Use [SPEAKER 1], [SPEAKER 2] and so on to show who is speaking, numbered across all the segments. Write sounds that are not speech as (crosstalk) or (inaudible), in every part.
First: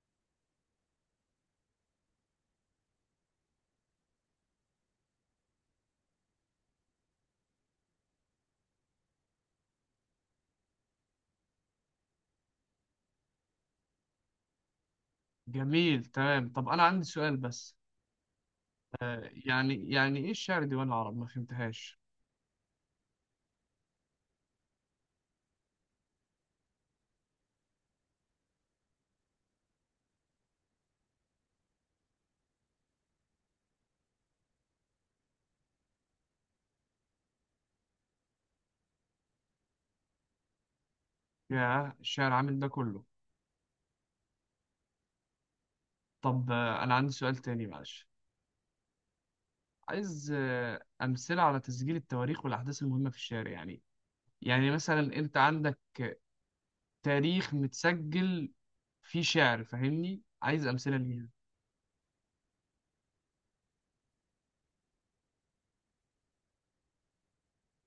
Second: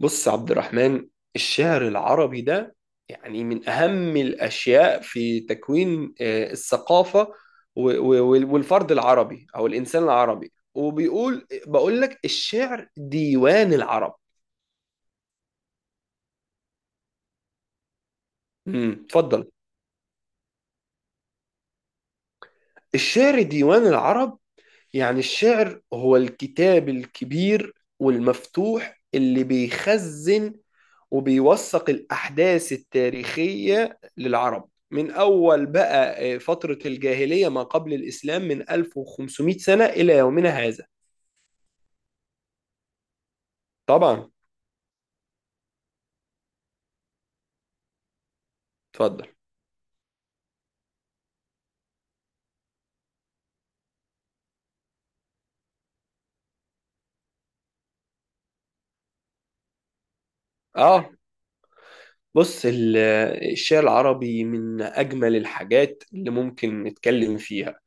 [SPEAKER 1] بص يا عبد الرحمن، الشعر العربي ده يعني من أهم الأشياء في تكوين الثقافة والفرد العربي أو الإنسان العربي، بقول لك الشعر ديوان العرب.
[SPEAKER 2] جميل، تمام. طب أنا عندي سؤال بس. آه
[SPEAKER 1] اتفضل.
[SPEAKER 2] يعني يعني إيه الشعر ديوان العرب؟ ما فهمتهاش.
[SPEAKER 1] الشعر ديوان العرب يعني الشعر هو الكتاب الكبير والمفتوح اللي بيخزن وبيوثق الأحداث التاريخية للعرب من أول بقى، فترة الجاهلية ما قبل الإسلام من 1500 سنة إلى يومنا هذا.
[SPEAKER 2] يا الشعر عامل ده كله؟
[SPEAKER 1] طبعا.
[SPEAKER 2] طب أنا عندي سؤال تاني، معلش.
[SPEAKER 1] اتفضل.
[SPEAKER 2] عايز أمثلة على تسجيل التواريخ والأحداث المهمة في الشعر، يعني. يعني مثلا أنت عندك تاريخ متسجل فيه شعر، فاهمني؟ عايز أمثلة
[SPEAKER 1] اه.
[SPEAKER 2] ليها.
[SPEAKER 1] بص الشعر العربي من أجمل الحاجات اللي ممكن نتكلم فيها.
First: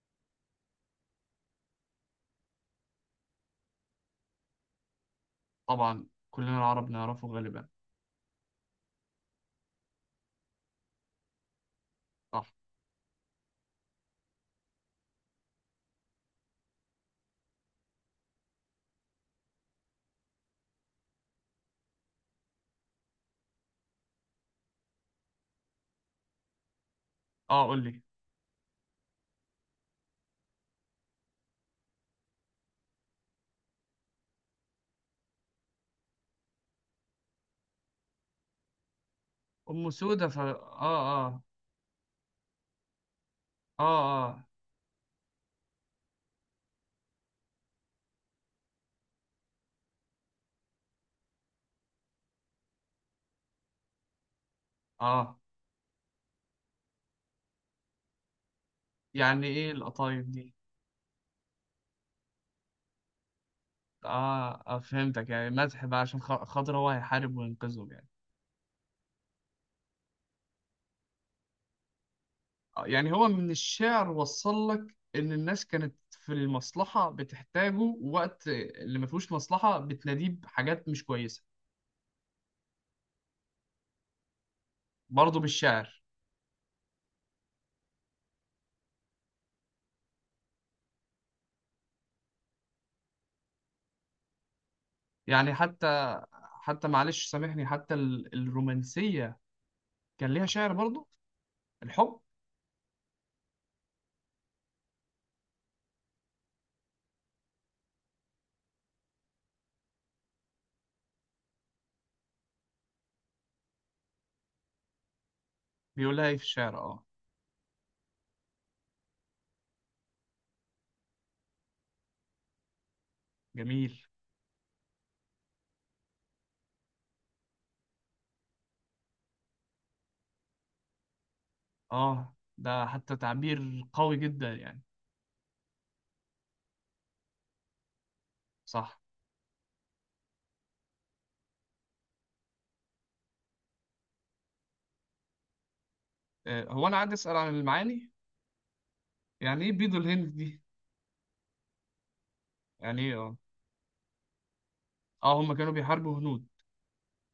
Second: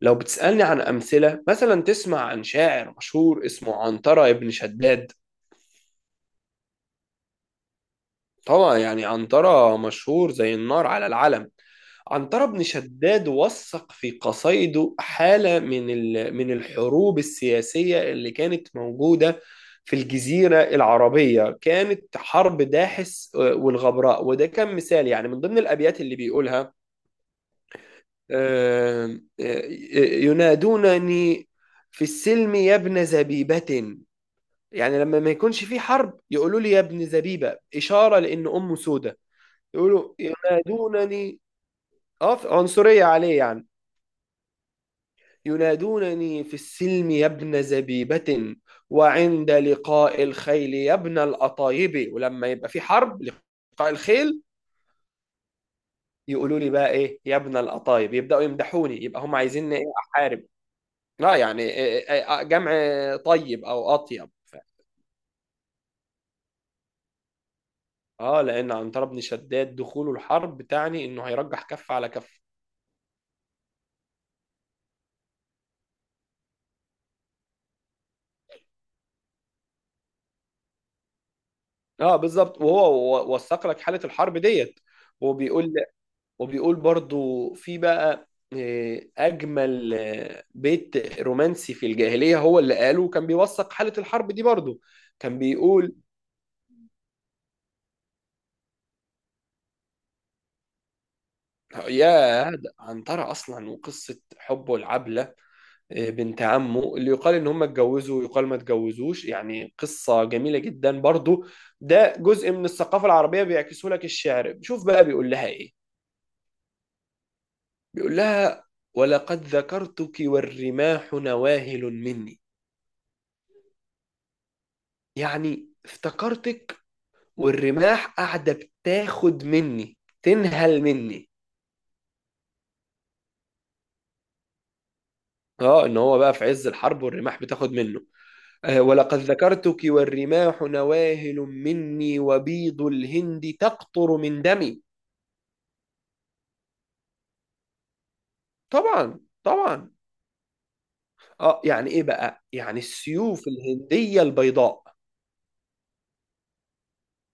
[SPEAKER 1] لو بتسألني عن أمثلة، مثلا تسمع عن شاعر مشهور اسمه عنترة ابن شداد.
[SPEAKER 2] طبعا كلنا العرب نعرفه غالبا.
[SPEAKER 1] طبعا، يعني عنترة مشهور زي النار على العلم. عنترة
[SPEAKER 2] صح.
[SPEAKER 1] بن شداد وثق في قصائده حالة من الحروب السياسية اللي كانت موجودة في الجزيرة العربية. كانت حرب داحس والغبراء، وده كان مثال يعني من ضمن الأبيات اللي بيقولها.
[SPEAKER 2] اه قول لي.
[SPEAKER 1] آه، آه، ينادونني في السلم يا ابن زبيبة، يعني لما ما يكونش في حرب يقولوا لي يا ابن زبيبة، إشارة لأن أمه سودة.
[SPEAKER 2] أم
[SPEAKER 1] يقولوا
[SPEAKER 2] سودة، اه.
[SPEAKER 1] ينادونني.
[SPEAKER 2] اه.
[SPEAKER 1] اه، عنصرية عليه يعني.
[SPEAKER 2] اه. اه.
[SPEAKER 1] ينادونني في السلم يا ابن زبيبة، وعند لقاء الخيل يا ابن القطايب. ولما يبقى في حرب لقاء الخيل
[SPEAKER 2] اه.
[SPEAKER 1] يقولوا لي بقى ايه؟ يا ابن القطايب، يبدأوا يمدحوني، يبقى هم
[SPEAKER 2] يعني إيه
[SPEAKER 1] عايزيني ايه؟
[SPEAKER 2] القطايف
[SPEAKER 1] احارب.
[SPEAKER 2] دي؟
[SPEAKER 1] لا يعني جمع طيب او اطيب
[SPEAKER 2] آه، فهمتك، يعني مدح بقى عشان خاطر هو هيحارب وينقذهم يعني.
[SPEAKER 1] اه، لان عنتر بن شداد دخوله الحرب تعني انه هيرجح كف على كف.
[SPEAKER 2] آه، يعني هو من الشعر وصل لك إن الناس كانت في المصلحة بتحتاجه، وقت اللي ما فيهوش مصلحة بتناديه بحاجات مش كويسة.
[SPEAKER 1] اه، بالظبط. وهو وثق لك حالة الحرب ديت.
[SPEAKER 2] برضه
[SPEAKER 1] وبيقول
[SPEAKER 2] بالشعر.
[SPEAKER 1] وبيقول برضو في بقى، أجمل بيت رومانسي في الجاهلية هو اللي قاله، وكان بيوثق حالة الحرب دي برضو. كان
[SPEAKER 2] يعني
[SPEAKER 1] بيقول.
[SPEAKER 2] حتى معلش سامحني، حتى الرومانسية كان ليها شعر برضه؟ الحب؟
[SPEAKER 1] يا ده عنترة أصلا وقصة حبه العبلة، بنت عمه اللي يقال إن هم اتجوزوا ويقال ما اتجوزوش، يعني قصة جميلة جدا برضو. ده جزء من الثقافة العربية بيعكسه لك الشعر. شوف بقى بيقول لها إيه.
[SPEAKER 2] بيقول لها إيه في الشعر؟ آه.
[SPEAKER 1] بيقول لها: ولقد ذكرتك والرماح نواهل مني.
[SPEAKER 2] جميل.
[SPEAKER 1] يعني افتكرتك والرماح قاعدة بتاخد مني، تنهل مني.
[SPEAKER 2] آه، ده حتى تعبير قوي جدا يعني.
[SPEAKER 1] اه، ان هو بقى في عز الحرب والرماح بتاخد منه.
[SPEAKER 2] صح.
[SPEAKER 1] ولقد ذكرتك والرماح نواهل مني وبيض الهند تقطر من دمي.
[SPEAKER 2] آه، هو أنا عادي أسأل عن المعاني؟
[SPEAKER 1] طبعا،
[SPEAKER 2] يعني إيه
[SPEAKER 1] طبعا.
[SPEAKER 2] بيض الهند دي؟
[SPEAKER 1] اه، يعني ايه بقى؟ يعني
[SPEAKER 2] يعني ايه؟ اه.
[SPEAKER 1] السيوف الهندية البيضاء.
[SPEAKER 2] اه هم كانوا بيحاربوا هنود؟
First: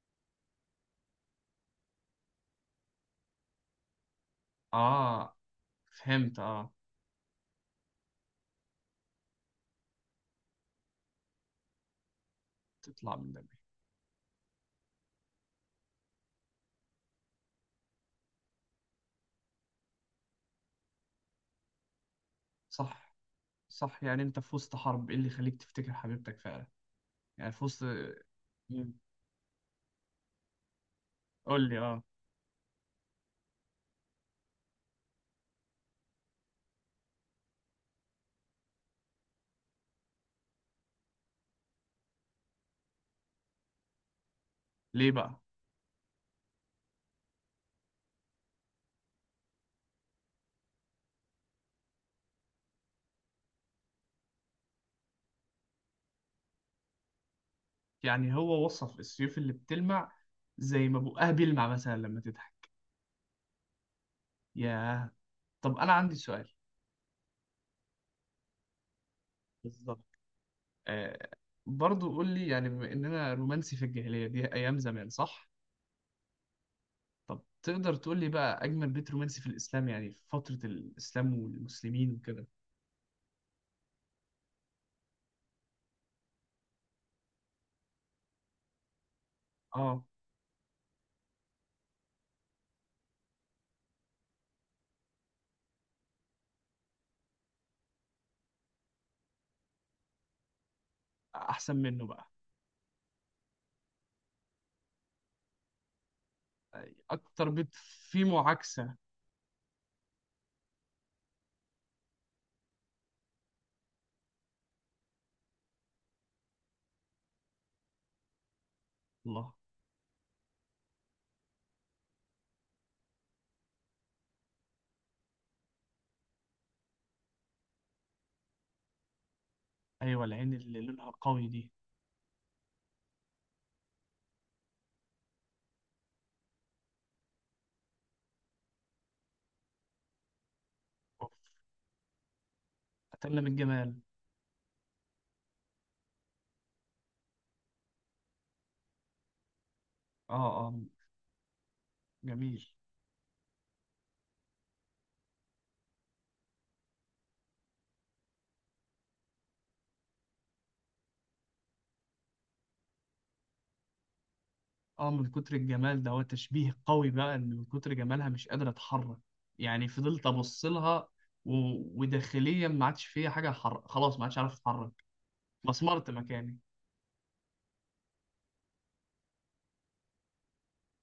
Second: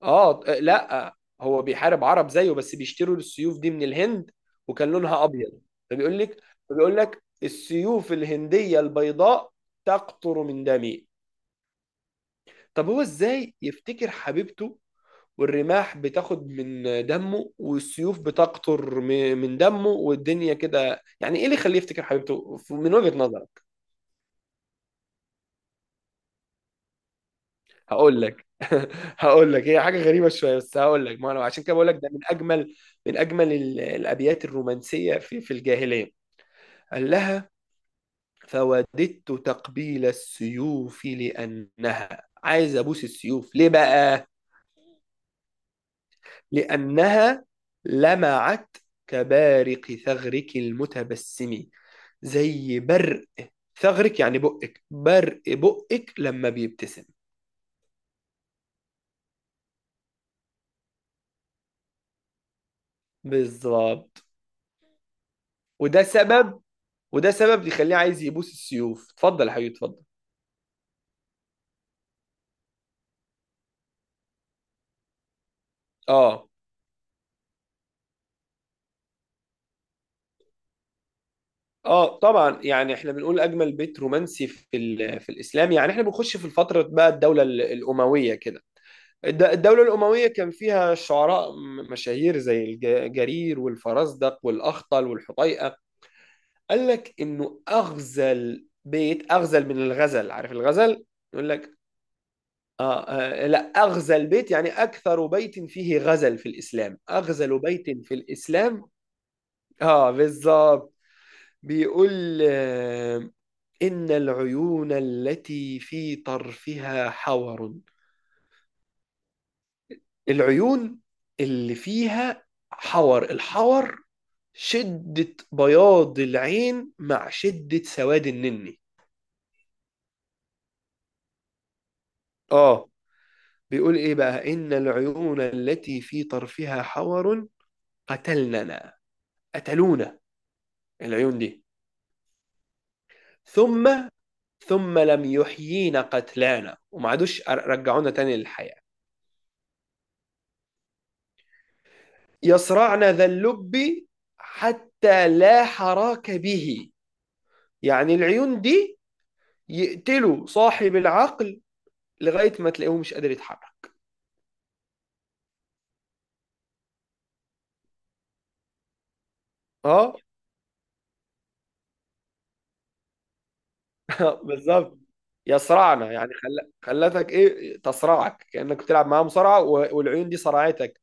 [SPEAKER 1] اه، لا هو بيحارب عرب زيه، بس بيشتروا السيوف دي من الهند وكان لونها
[SPEAKER 2] اه،
[SPEAKER 1] ابيض. فبيقول
[SPEAKER 2] فهمت.
[SPEAKER 1] لك
[SPEAKER 2] اه.
[SPEAKER 1] فبيقول لك السيوف الهنديه البيضاء تقطر من دمي. طب هو
[SPEAKER 2] تطلع من دمي.
[SPEAKER 1] ازاي يفتكر حبيبته، والرماح بتاخد من دمه والسيوف بتقطر من دمه والدنيا كده؟ يعني ايه اللي يخليه يفتكر حبيبته من
[SPEAKER 2] صح.
[SPEAKER 1] وجهة نظر.
[SPEAKER 2] صح، يعني انت في وسط حرب، ايه اللي يخليك تفتكر حبيبتك فعلا؟ يعني في وسط.
[SPEAKER 1] هقول لك. (laughs)
[SPEAKER 2] مم.
[SPEAKER 1] هقول لك، هي حاجه غريبه شويه بس هقول لك، ما انا
[SPEAKER 2] قول
[SPEAKER 1] عشان كده
[SPEAKER 2] لي
[SPEAKER 1] بقول لك
[SPEAKER 2] اه.
[SPEAKER 1] ده من اجمل الابيات الرومانسيه في الجاهليه. قال لها: فوددت تقبيل السيوف لانها. عايز ابوس السيوف ليه بقى؟
[SPEAKER 2] ليه بقى؟
[SPEAKER 1] لانها لمعت كبارق ثغرك المتبسم. زي برق ثغرك، يعني بقك، برق بقك لما بيبتسم.
[SPEAKER 2] يعني هو وصف السيوف اللي بتلمع زي ما بقها بيلمع مثلا لما تضحك.
[SPEAKER 1] بالظبط.
[SPEAKER 2] ياه. طب انا
[SPEAKER 1] وده
[SPEAKER 2] عندي سؤال.
[SPEAKER 1] سبب وده سبب يخليه عايز يبوس السيوف. اتفضل يا حبيبي، اتفضل.
[SPEAKER 2] بالظبط. آه. برضو قول لي، يعني بما اننا رومانسي في الجاهلية دي، ايام زمان صح؟
[SPEAKER 1] اه،
[SPEAKER 2] طب تقدر تقول لي بقى اجمل بيت رومانسي في الاسلام، يعني في فترة الاسلام والمسلمين
[SPEAKER 1] اه.
[SPEAKER 2] وكده؟
[SPEAKER 1] طبعا، يعني احنا بنقول اجمل بيت رومانسي في الاسلام، يعني احنا بنخش في الفتره بقى، الدوله الامويه كده. الدوله
[SPEAKER 2] اه.
[SPEAKER 1] الامويه كان فيها شعراء مشاهير زي جرير والفرزدق والاخطل والحطيئه. قال لك انه اغزل بيت، اغزل من الغزل، عارف الغزل؟ يقول لك،
[SPEAKER 2] احسن منه بقى.
[SPEAKER 1] لا، أغزل بيت يعني أكثر بيت فيه غزل في الإسلام،
[SPEAKER 2] اكتر
[SPEAKER 1] أغزل
[SPEAKER 2] بيض
[SPEAKER 1] بيت في
[SPEAKER 2] فيه
[SPEAKER 1] الإسلام.
[SPEAKER 2] معاكسة.
[SPEAKER 1] اه، بالظبط. بيقول إن العيون التي في طرفها حور.
[SPEAKER 2] الله.
[SPEAKER 1] العيون اللي فيها حور، الحور شدة بياض العين مع شدة سواد النني.
[SPEAKER 2] ايوه العين اللي لونها قوي دي.
[SPEAKER 1] اه، بيقول ايه بقى؟ إن العيون التي في طرفها حور قتلننا قتلونا،
[SPEAKER 2] أوف.
[SPEAKER 1] العيون دي.
[SPEAKER 2] قتلنا من الجمال.
[SPEAKER 1] ثم ثم لم يحيينا قتلانا، وما عادوش رجعونا تاني للحياة.
[SPEAKER 2] اه. اه. جميل.
[SPEAKER 1] يصرعن ذا اللب حتى لا حراك به، يعني العيون دي يقتلوا صاحب العقل لغاية ما تلاقيه مش قادر يتحرك.
[SPEAKER 2] اه، من كتر الجمال ده، هو تشبيه قوي بقى، ان من كتر جمالها مش قادرة اتحرك. يعني
[SPEAKER 1] اه.
[SPEAKER 2] فضلت ابص لها و... وداخليا ما عادش فيها حاجة خلاص ما عادش
[SPEAKER 1] (laughs)
[SPEAKER 2] عارف
[SPEAKER 1] بالظبط.
[SPEAKER 2] اتحرك.
[SPEAKER 1] يصرعن
[SPEAKER 2] مسمرت
[SPEAKER 1] يعني
[SPEAKER 2] مكاني.
[SPEAKER 1] خلتك ايه، تصرعك كأنك بتلعب معاه مصارعة والعيون دي صرعتك.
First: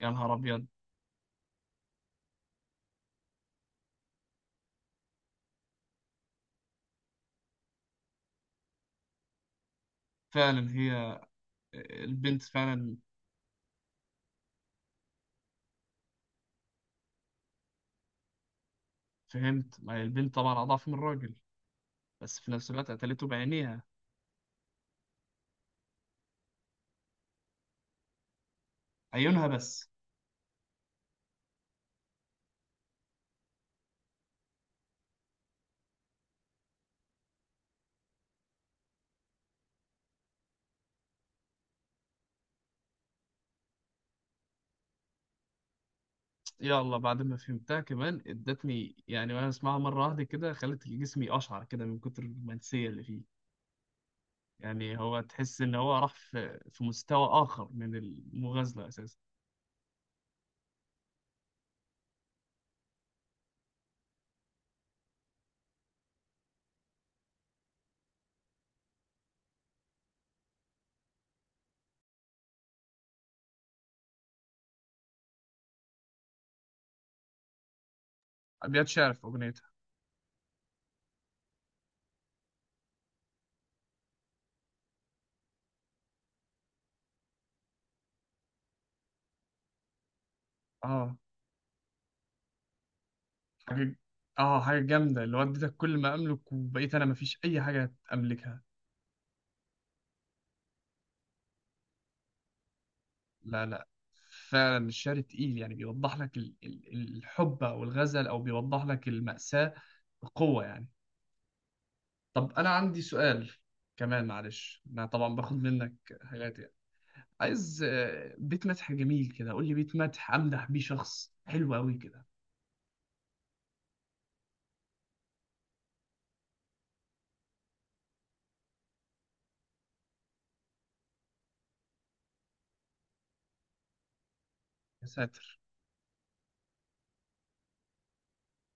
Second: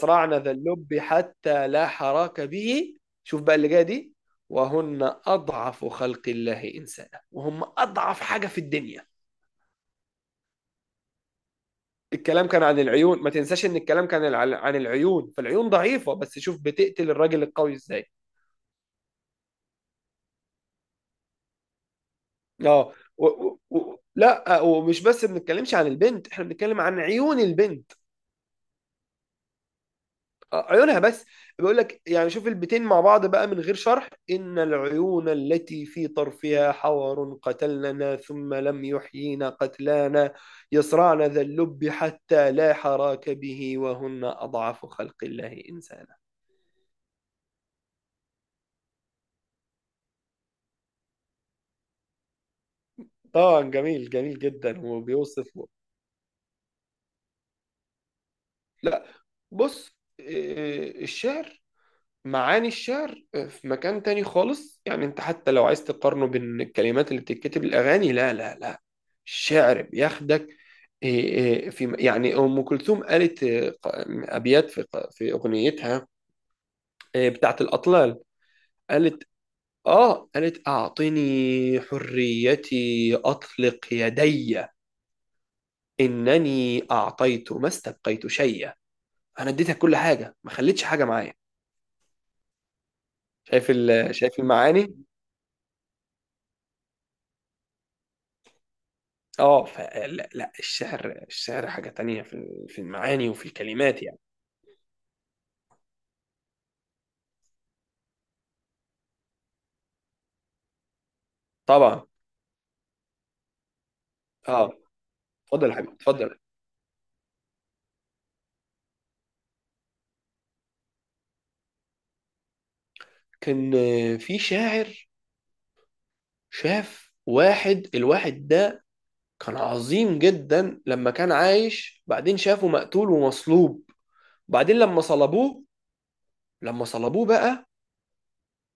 [SPEAKER 2] يا نهار
[SPEAKER 1] ذا
[SPEAKER 2] ابيض.
[SPEAKER 1] اللب حتى لا حراك به. شوف بقى اللي جايه دي: وهن أضعف خلق الله إنسانا. وهم أضعف حاجة في الدنيا.
[SPEAKER 2] فعلا هي، البنت
[SPEAKER 1] الكلام كان عن
[SPEAKER 2] فعلا.
[SPEAKER 1] العيون، ما تنساش ان الكلام كان عن العيون، فالعيون ضعيفة، بس شوف بتقتل الراجل القوي ازاي.
[SPEAKER 2] فهمت، ما هي البنت طبعا اضعف من الراجل، بس في نفس الوقت
[SPEAKER 1] اه.
[SPEAKER 2] قتلته بعينيها.
[SPEAKER 1] لا، ومش بس بنتكلمش عن البنت، احنا بنتكلم عن عيون البنت.
[SPEAKER 2] عيونها بس.
[SPEAKER 1] عيونها بس. بيقول لك، يعني شوف البيتين مع بعض بقى من غير شرح: ان العيون التي في طرفها حور قتلنا ثم لم يحيينا قتلانا، يصرعن ذا اللب حتى لا حراك به وهن اضعف خلق الله انسانا.
[SPEAKER 2] يا الله، بعد ما فهمتها كمان ادتني يعني، وانا اسمعها مره واحده كده، خلت جسمي اشعر كده من كتر الرومانسيه اللي فيه.
[SPEAKER 1] طبعا، جميل جميل جدا،
[SPEAKER 2] يعني هو
[SPEAKER 1] وبيوصف.
[SPEAKER 2] تحس ان هو راح في في مستوى اخر من المغازله
[SPEAKER 1] لا،
[SPEAKER 2] اساسا.
[SPEAKER 1] بص، معاني الشعر في مكان تاني خالص، يعني انت حتى لو عايز تقارنه بين الكلمات اللي بتتكتب الأغاني، لا، لا، لا، الشعر بياخدك. إيه، إيه، في، يعني أم كلثوم قالت أبيات في في أغنيتها بتاعت الأطلال.
[SPEAKER 2] ابيات شعر
[SPEAKER 1] قالت
[SPEAKER 2] في اغنيتها؟
[SPEAKER 1] آه قالت أعطني حريتي أطلق يدي، إنني أعطيت ما استبقيت شيئا. أنا اديتك كل حاجة، ما خليتش حاجة
[SPEAKER 2] اه،
[SPEAKER 1] معايا. شايف
[SPEAKER 2] حاجه.
[SPEAKER 1] شايف
[SPEAKER 2] اه حاجه
[SPEAKER 1] المعاني؟
[SPEAKER 2] جامده، اللي وديتك كل ما املك وبقيت انا مفيش اي حاجه املكها.
[SPEAKER 1] اه لا، لا، الشعر حاجة تانية في المعاني وفي
[SPEAKER 2] لا لا،
[SPEAKER 1] الكلمات يعني.
[SPEAKER 2] فعلا الشعر تقيل، يعني بيوضح لك الحب او الغزل، او بيوضح لك المأساة بقوه يعني.
[SPEAKER 1] طبعا.
[SPEAKER 2] طب انا عندي سؤال كمان،
[SPEAKER 1] اه،
[SPEAKER 2] معلش انا طبعا باخد
[SPEAKER 1] اتفضل يا حبيبي،
[SPEAKER 2] منك
[SPEAKER 1] اتفضل.
[SPEAKER 2] حاجات يعني. عايز آه، بيت مدح جميل كده، قول لي بيت مدح امدح بيه شخص حلو قوي كده.
[SPEAKER 1] كان في شاعر. شاف واحد، الواحد ده كان عظيم جدا لما كان عايش، بعدين شافه مقتول ومصلوب. بعدين لما
[SPEAKER 2] يا ساتر.
[SPEAKER 1] صلبوه، بقى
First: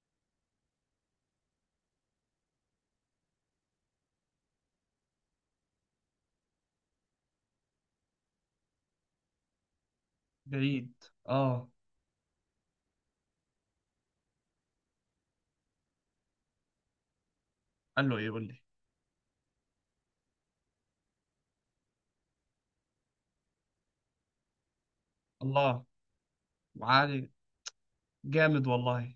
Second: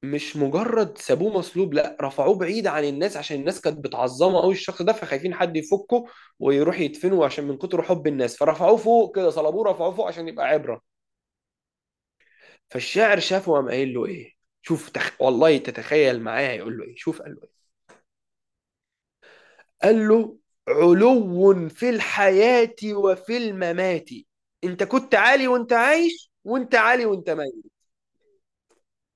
[SPEAKER 1] مش مجرد سابوه مصلوب، لا، رفعوه بعيد عن الناس عشان الناس كانت بتعظمه قوي الشخص ده، فخايفين حد يفكه ويروح يدفنه، عشان من كتر حب الناس. فرفعوه فوق كده، صلبوه رفعوه فوق عشان يبقى
[SPEAKER 2] بعيد.
[SPEAKER 1] عبرة.
[SPEAKER 2] اه.
[SPEAKER 1] فالشاعر شافه وقام قايل له ايه. شوف، والله تتخيل معايا يقول له ايه؟ شوف قال له ايه.
[SPEAKER 2] قال له ايه؟ قول لي.
[SPEAKER 1] قال له: علو في الحياة وفي الممات. انت كنت عالي وانت
[SPEAKER 2] الله.
[SPEAKER 1] عايش، وانت عالي
[SPEAKER 2] وعالي.
[SPEAKER 1] وانت ميت.
[SPEAKER 2] جامد والله.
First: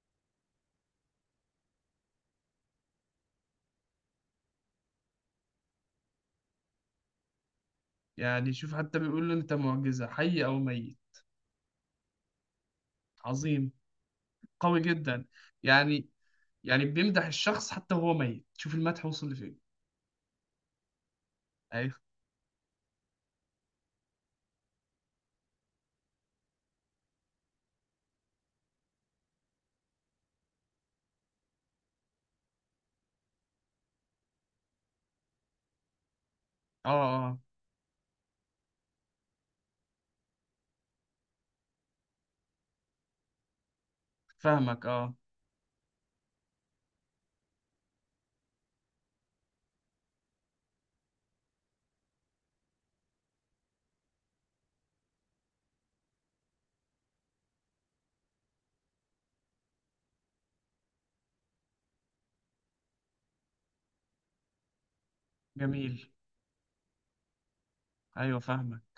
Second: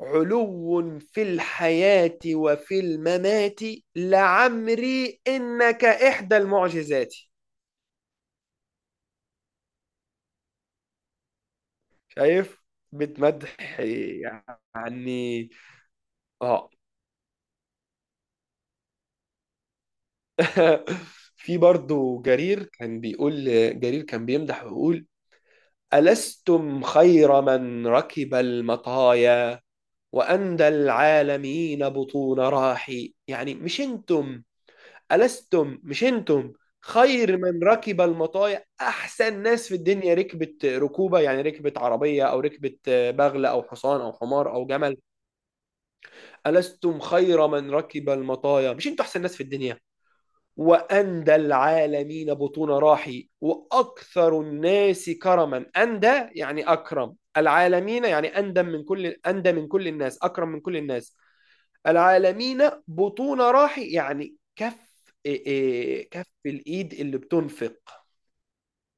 [SPEAKER 1] علو في الحياة وفي الممات، لعمري إنك إحدى المعجزات.
[SPEAKER 2] يعني شوف حتى بيقول له انت معجزة، حي او ميت.
[SPEAKER 1] شايف؟
[SPEAKER 2] عظيم،
[SPEAKER 1] بتمدح
[SPEAKER 2] قوي جدا
[SPEAKER 1] يعني.
[SPEAKER 2] يعني.
[SPEAKER 1] اه.
[SPEAKER 2] يعني بيمدح الشخص حتى وهو ميت، شوف المدح وصل لفين.
[SPEAKER 1] (laughs) (applause) في
[SPEAKER 2] ايوه.
[SPEAKER 1] برضو جرير كان بيمدح ويقول: ألستم خير من ركب المطايا وأندى العالمين بطون راحي. يعني مش انتم، ألستم مش أنتم،
[SPEAKER 2] اه. اه.
[SPEAKER 1] خير
[SPEAKER 2] آه.
[SPEAKER 1] من ركب المطايا، أحسن ناس في الدنيا ركبت ركوبة، يعني ركبت عربية أو ركبت بغل أو حصان أو حمار أو
[SPEAKER 2] فاهمك
[SPEAKER 1] جمل.
[SPEAKER 2] اه.
[SPEAKER 1] ألستم خير من ركب المطايا، مش أنتم أحسن ناس في الدنيا. وأندى العالمين بطون راحي، وأكثر الناس كرما. أندى يعني أكرم العالمين، يعني أندى من كل الناس، أكرم من كل الناس. العالمين بطون راحي، يعني كف، إيه إيه
[SPEAKER 2] جميل.
[SPEAKER 1] كف الإيد اللي بتنفق.
[SPEAKER 2] ايوه فاهمك.